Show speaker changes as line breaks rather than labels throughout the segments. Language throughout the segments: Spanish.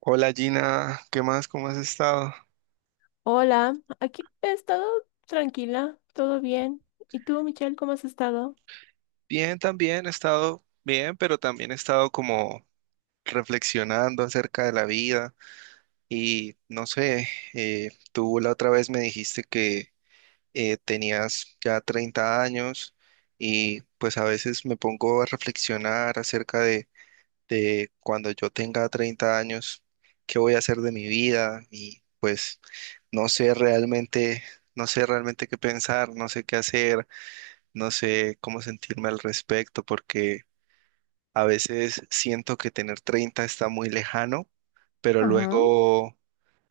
Hola Gina, ¿qué más? ¿Cómo has estado?
Hola, aquí he estado tranquila, todo bien. ¿Y tú, Michelle, cómo has estado?
Bien, también he estado bien, pero también he estado como reflexionando acerca de la vida y no sé, tú la otra vez me dijiste que tenías ya 30 años y pues a veces me pongo a reflexionar acerca de cuando yo tenga 30 años, qué voy a hacer de mi vida y pues no sé realmente, no sé realmente qué pensar, no sé qué hacer. No sé cómo sentirme al respecto porque a veces siento que tener 30 está muy lejano, pero luego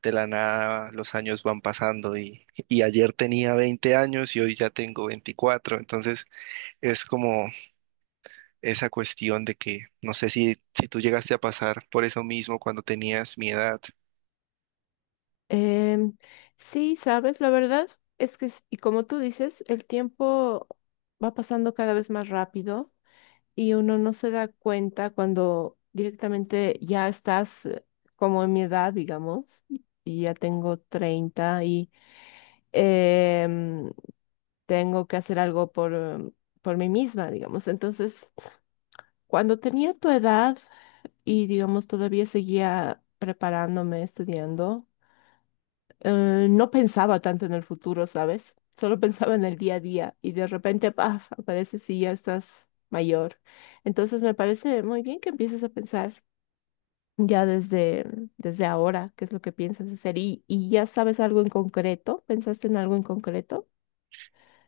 de la nada los años van pasando y ayer tenía 20 años y hoy ya tengo 24, entonces es como esa cuestión de que no sé si tú llegaste a pasar por eso mismo cuando tenías mi edad.
Em, sí, sabes, la verdad es que, y como tú dices, el tiempo va pasando cada vez más rápido y uno no se da cuenta cuando directamente ya estás como en mi edad, digamos, y ya tengo 30 y em, tengo que hacer algo por, por mí misma, digamos. Entonces, cuando tenía tu edad, y digamos todavía seguía preparándome, estudiando. No pensaba tanto en el futuro, ¿sabes? Solo pensaba en el día a día y de repente, paf, aparece si ya estás mayor. Entonces me parece muy bien que empieces a pensar ya desde ahora qué es lo que piensas hacer y ya sabes algo en concreto, ¿pensaste en algo en concreto?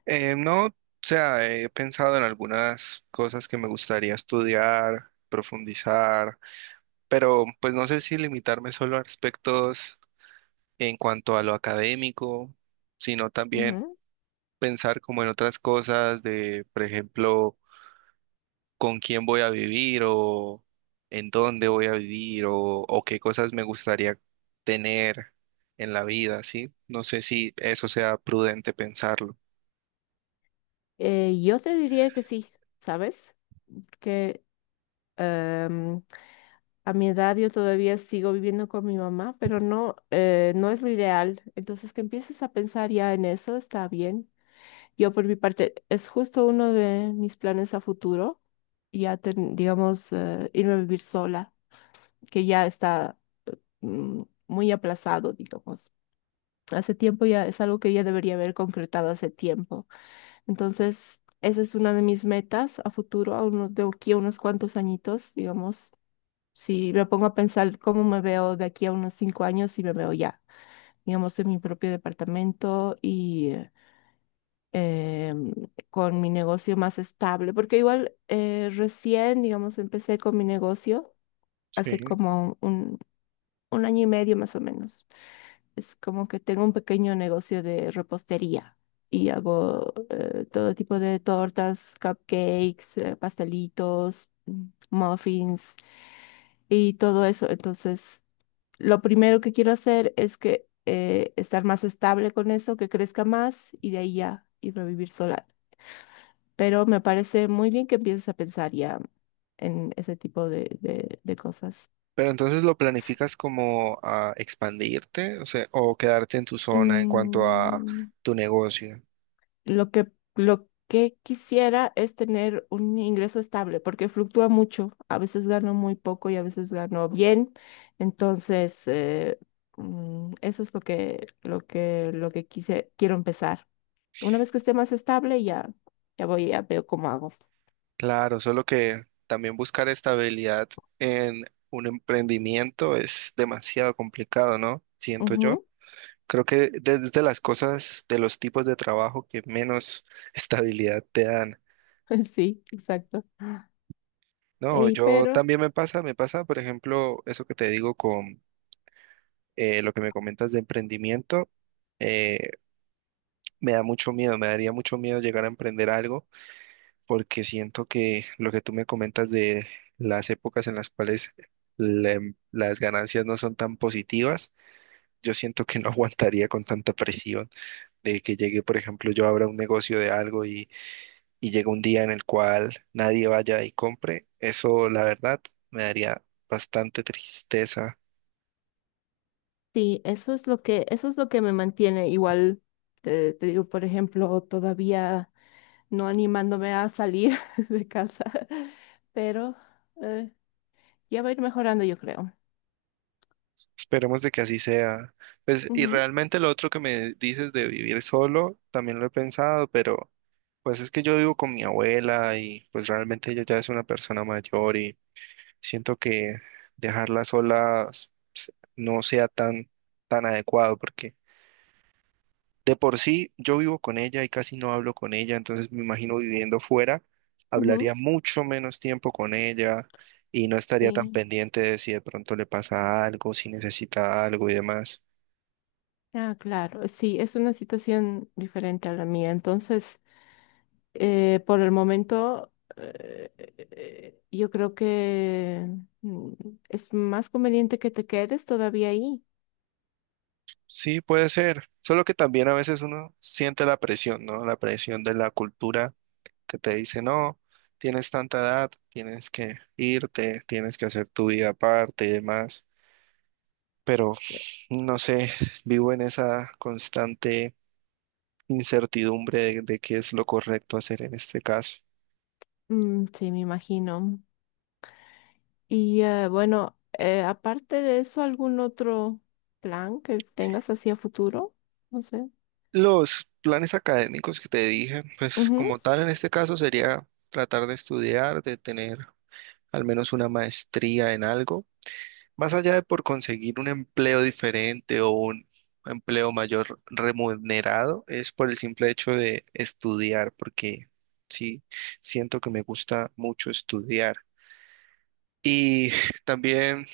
No, o sea, he pensado en algunas cosas que me gustaría estudiar, profundizar, pero pues no sé si limitarme solo a aspectos en cuanto a lo académico, sino también
Ujú.
pensar como en otras cosas de, por ejemplo, con quién voy a vivir o en dónde voy a vivir o qué cosas me gustaría tener en la vida, ¿sí? No sé si eso sea prudente pensarlo.
Yo te diría que sí, ¿sabes? Que em, a mi edad yo todavía sigo viviendo con mi mamá, pero no, no es lo ideal. Entonces, que empieces a pensar ya en eso está bien. Yo por mi parte, es justo uno de mis planes a futuro, digamos, irme a vivir sola, que ya está eh, mm, muy aplazado, digamos. Hace tiempo ya es algo que ya debería haber concretado hace tiempo. Entonces, esa es una de mis metas a futuro, a unos, de aquí a unos cuantos añitos, digamos. Si me pongo a pensar cómo me veo de aquí a unos cinco años, y me veo ya, digamos, en mi propio departamento y eh, con mi negocio más estable, porque igual recién, digamos, empecé con mi negocio hace
Sí.
un año y medio más o menos. Es como que tengo un pequeño negocio de repostería y hago todo tipo de tortas, cupcakes, pastelitos, muffins y todo eso. Entonces, lo primero que quiero hacer es estar más estable con eso, que crezca más y de ahí ya ir a vivir sola. Pero me parece muy bien que empieces a pensar ya en ese tipo de, de cosas.
Pero entonces lo planificas como a expandirte, o sea, o quedarte en tu zona en cuanto a
Mm,
tu negocio.
lo que, lo que quisiera es tener un ingreso estable, porque fluctúa mucho. A veces gano muy poco y a veces gano bien. Entonces, eso es lo que, lo que quiero empezar. Una vez que esté más estable, ya, ya veo cómo hago.
Claro, solo que también buscar estabilidad en un emprendimiento es demasiado complicado, ¿no? Siento yo.
Ujú.
Creo que desde las cosas, de los tipos de trabajo que menos estabilidad te dan.
Sí, exacto.
No,
Y
yo
pero
también me pasa, por ejemplo, eso que te digo con lo que me comentas de emprendimiento, eh, me da mucho miedo, me daría mucho miedo llegar a emprender algo porque siento que lo que tú me comentas de las épocas en las cuales la- las ganancias no son tan positivas, yo siento que no aguantaría con tanta presión de que llegue, por ejemplo, yo abra un negocio de algo y llegue un día en el cual nadie vaya y compre. Eso, la verdad, me daría bastante tristeza.
Sí, eso es lo que, eso es lo que me mantiene. Igual te digo, por ejemplo, todavía no animándome a salir de casa, pero eh, ya va a ir mejorando, yo creo.
Esperemos de que así sea. Pues, y
Ujú,
realmente lo otro que me dices de vivir solo, también lo he pensado, pero... Pues es que yo vivo con mi abuela y pues realmente ella ya es una persona mayor y siento que dejarla sola no sea tan, tan adecuado porque de por sí yo vivo con ella y casi no hablo con ella, entonces me imagino viviendo fuera,
ujú,
hablaría mucho menos tiempo con ella y no estaría tan
sí.
pendiente de si de pronto le pasa algo, si necesita algo y demás.
Ah, claro, sí, es una situación diferente a la mía. Entonces, por el momento, yo creo que mm, es más conveniente que te quedes todavía ahí.
Sí, puede ser, solo que también a veces uno siente la presión, ¿no? La presión de la cultura que te dice, no, tienes tanta edad, tienes que irte, tienes que hacer tu vida aparte y demás. Pero no sé, vivo en esa constante incertidumbre de qué es lo correcto hacer en este caso.
Mm, sí, me imagino. Y bueno, aparte de eso, ¿algún otro plan que tengas hacia futuro? No sé.
Los planes académicos que te dije, pues
Ujú.
como tal en este caso sería tratar de estudiar, de tener al menos una maestría en algo. Más allá de por conseguir un empleo diferente o un empleo mayor remunerado, es por el simple hecho de estudiar, porque sí, siento que me gusta mucho estudiar. Y también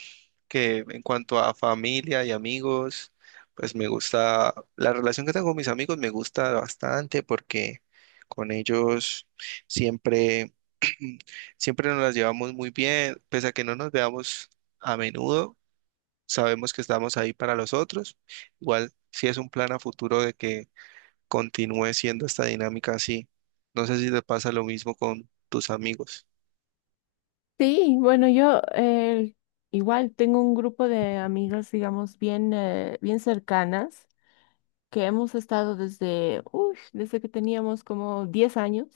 que en cuanto a familia y amigos, pues me gusta, la relación que tengo con mis amigos me gusta bastante porque con ellos siempre, siempre nos las llevamos muy bien, pese a que no nos veamos a menudo sabemos que estamos ahí para los otros. Igual, si es un plan a futuro de que continúe siendo esta dinámica así. No sé si te pasa lo mismo con tus amigos.
Sí, bueno, yo igual tengo un grupo de amigas, digamos, bien, bien cercanas, que hemos estado desde, uy, desde que teníamos como 10 años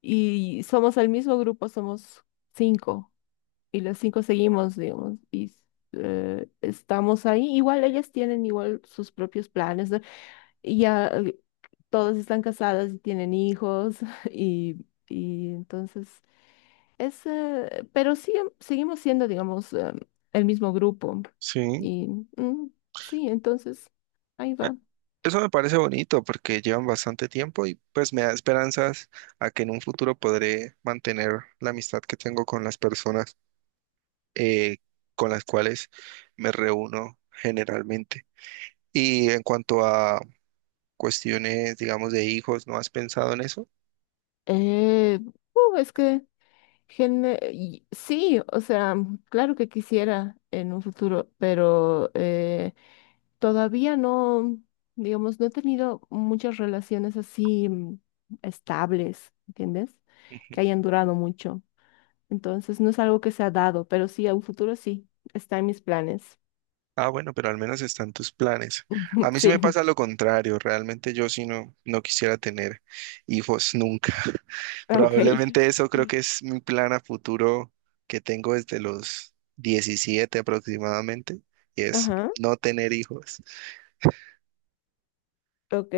y somos el mismo grupo, somos cinco y los cinco seguimos, digamos, y estamos ahí. Igual ellas tienen igual sus propios planes. Y ya todos están casados y tienen hijos y, y entonces es, pero sí, seguimos siendo, digamos, el mismo grupo.
Sí,
Y mm, sí, entonces ahí
eh,
va.
eso me parece bonito porque llevan bastante tiempo y pues me da esperanzas a que en un futuro podré mantener la amistad que tengo con las personas eh, con las cuales me reúno generalmente. Y en cuanto a cuestiones, digamos, de hijos, ¿no has pensado en eso?
Eh, es que sí, o sea, claro que quisiera en un futuro, pero todavía no, digamos, no he tenido muchas relaciones así estables, ¿entiendes?
Ujú.
Que hayan durado mucho. Entonces, no es algo que se ha dado, pero sí, a un futuro sí, está en mis planes.
Ah, bueno, pero al menos están tus planes. A mí sí me
Sí,
pasa lo contrario, realmente yo sí no, no quisiera tener hijos nunca.
ok.
Probablemente eso creo que es mi plan a futuro que tengo desde los 17 aproximadamente, y es
Ajá,
no tener hijos.
ok.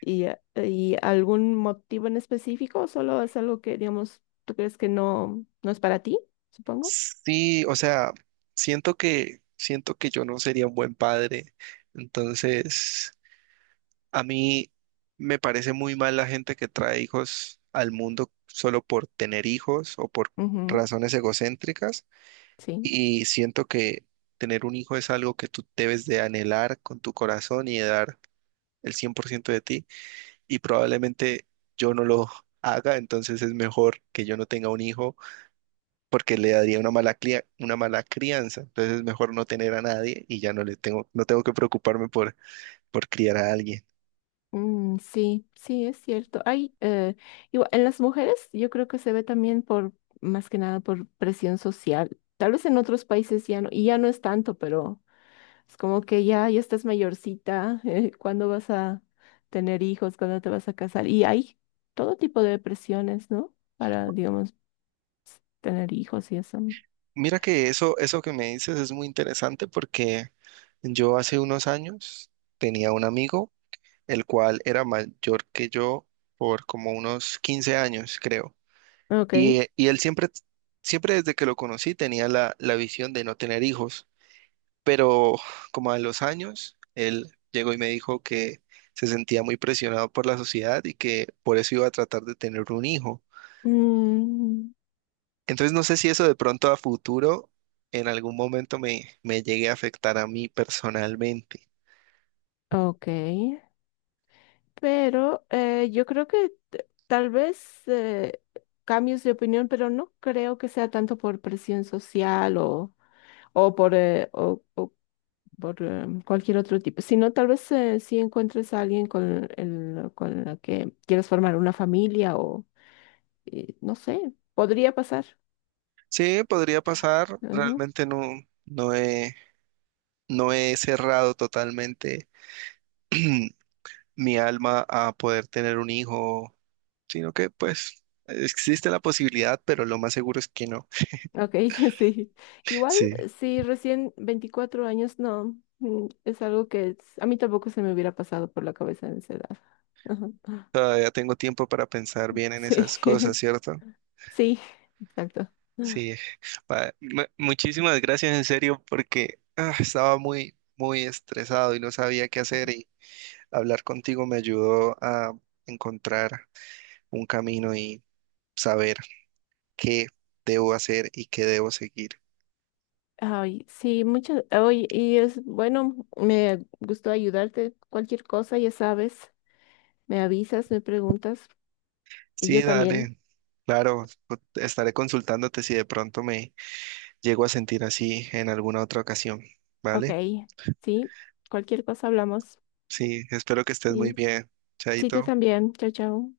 Y algún motivo en específico o solo es algo que, digamos, tú crees que no, no es para ti, supongo?
Sí, o sea, siento que yo no sería un buen padre, entonces a mí me parece muy mal la gente que trae hijos al mundo solo por tener hijos o por
Ujú,
razones egocéntricas
sí.
y siento que tener un hijo es algo que tú debes de anhelar con tu corazón y de dar el 100% de ti y probablemente yo no lo haga, entonces es mejor que yo no tenga un hijo porque le daría una mala una mala crianza, entonces es mejor no tener a nadie y ya no le tengo no tengo que preocuparme por criar a alguien.
Mm, sí, sí, es cierto. Hay, igual, en las mujeres yo creo que se ve también por, más que nada por presión social. Tal vez en otros países ya no, y ya no es tanto, pero es como que ya, ya estás mayorcita, ¿cuándo vas a tener hijos? ¿Cuándo te vas a casar? Y hay todo tipo de presiones, ¿no? Para, digamos, tener hijos y eso.
Mira que eso que me dices es muy interesante porque yo hace unos años tenía un amigo, el cual era mayor que yo por como unos 15 años, creo.
Ok.
Y él siempre, siempre desde que lo conocí tenía la, la visión de no tener hijos, pero como a los años, él llegó y me dijo que se sentía muy presionado por la sociedad y que por eso iba a tratar de tener un hijo.
Mm,
Entonces no sé si eso de pronto a futuro en algún momento me llegue a afectar a mí personalmente.
ok. Pero yo creo que tal vez cambios de opinión, pero no creo que sea tanto por presión social o, o por cualquier otro tipo, sino tal vez si encuentres a alguien con con la que quieres formar una familia o no sé, podría pasar.
Sí, podría pasar,
Ujú.
realmente no, no he, no he cerrado totalmente mi alma a poder tener un hijo, sino que pues existe la posibilidad, pero lo más seguro es que no.
Ok, sí. Igual,
Sí,
si recién 24 años, no, mm, es algo que es- a mí tampoco se me hubiera pasado por la cabeza en esa edad. Ajá.
todavía tengo tiempo para pensar bien en
Sí,
esas cosas, ¿cierto?
sí, exacto.
Sí, muchísimas gracias en serio porque ah, estaba muy, muy estresado y no sabía qué hacer y hablar contigo me ayudó a encontrar un camino y saber qué debo hacer y qué debo seguir.
Ay, sí, muchas. Oye, y es bueno, me gustó ayudarte. Cualquier cosa, ya sabes, me avisas, me preguntas y
Sí,
yo también.
dale, claro, estaré consultándote si de pronto me llego a sentir así en alguna otra ocasión,
Ok,
¿vale?
sí, cualquier cosa hablamos.
Sí, espero que estés muy
Sí,
bien,
sí, tú
Chaito.
también. Chao, chao.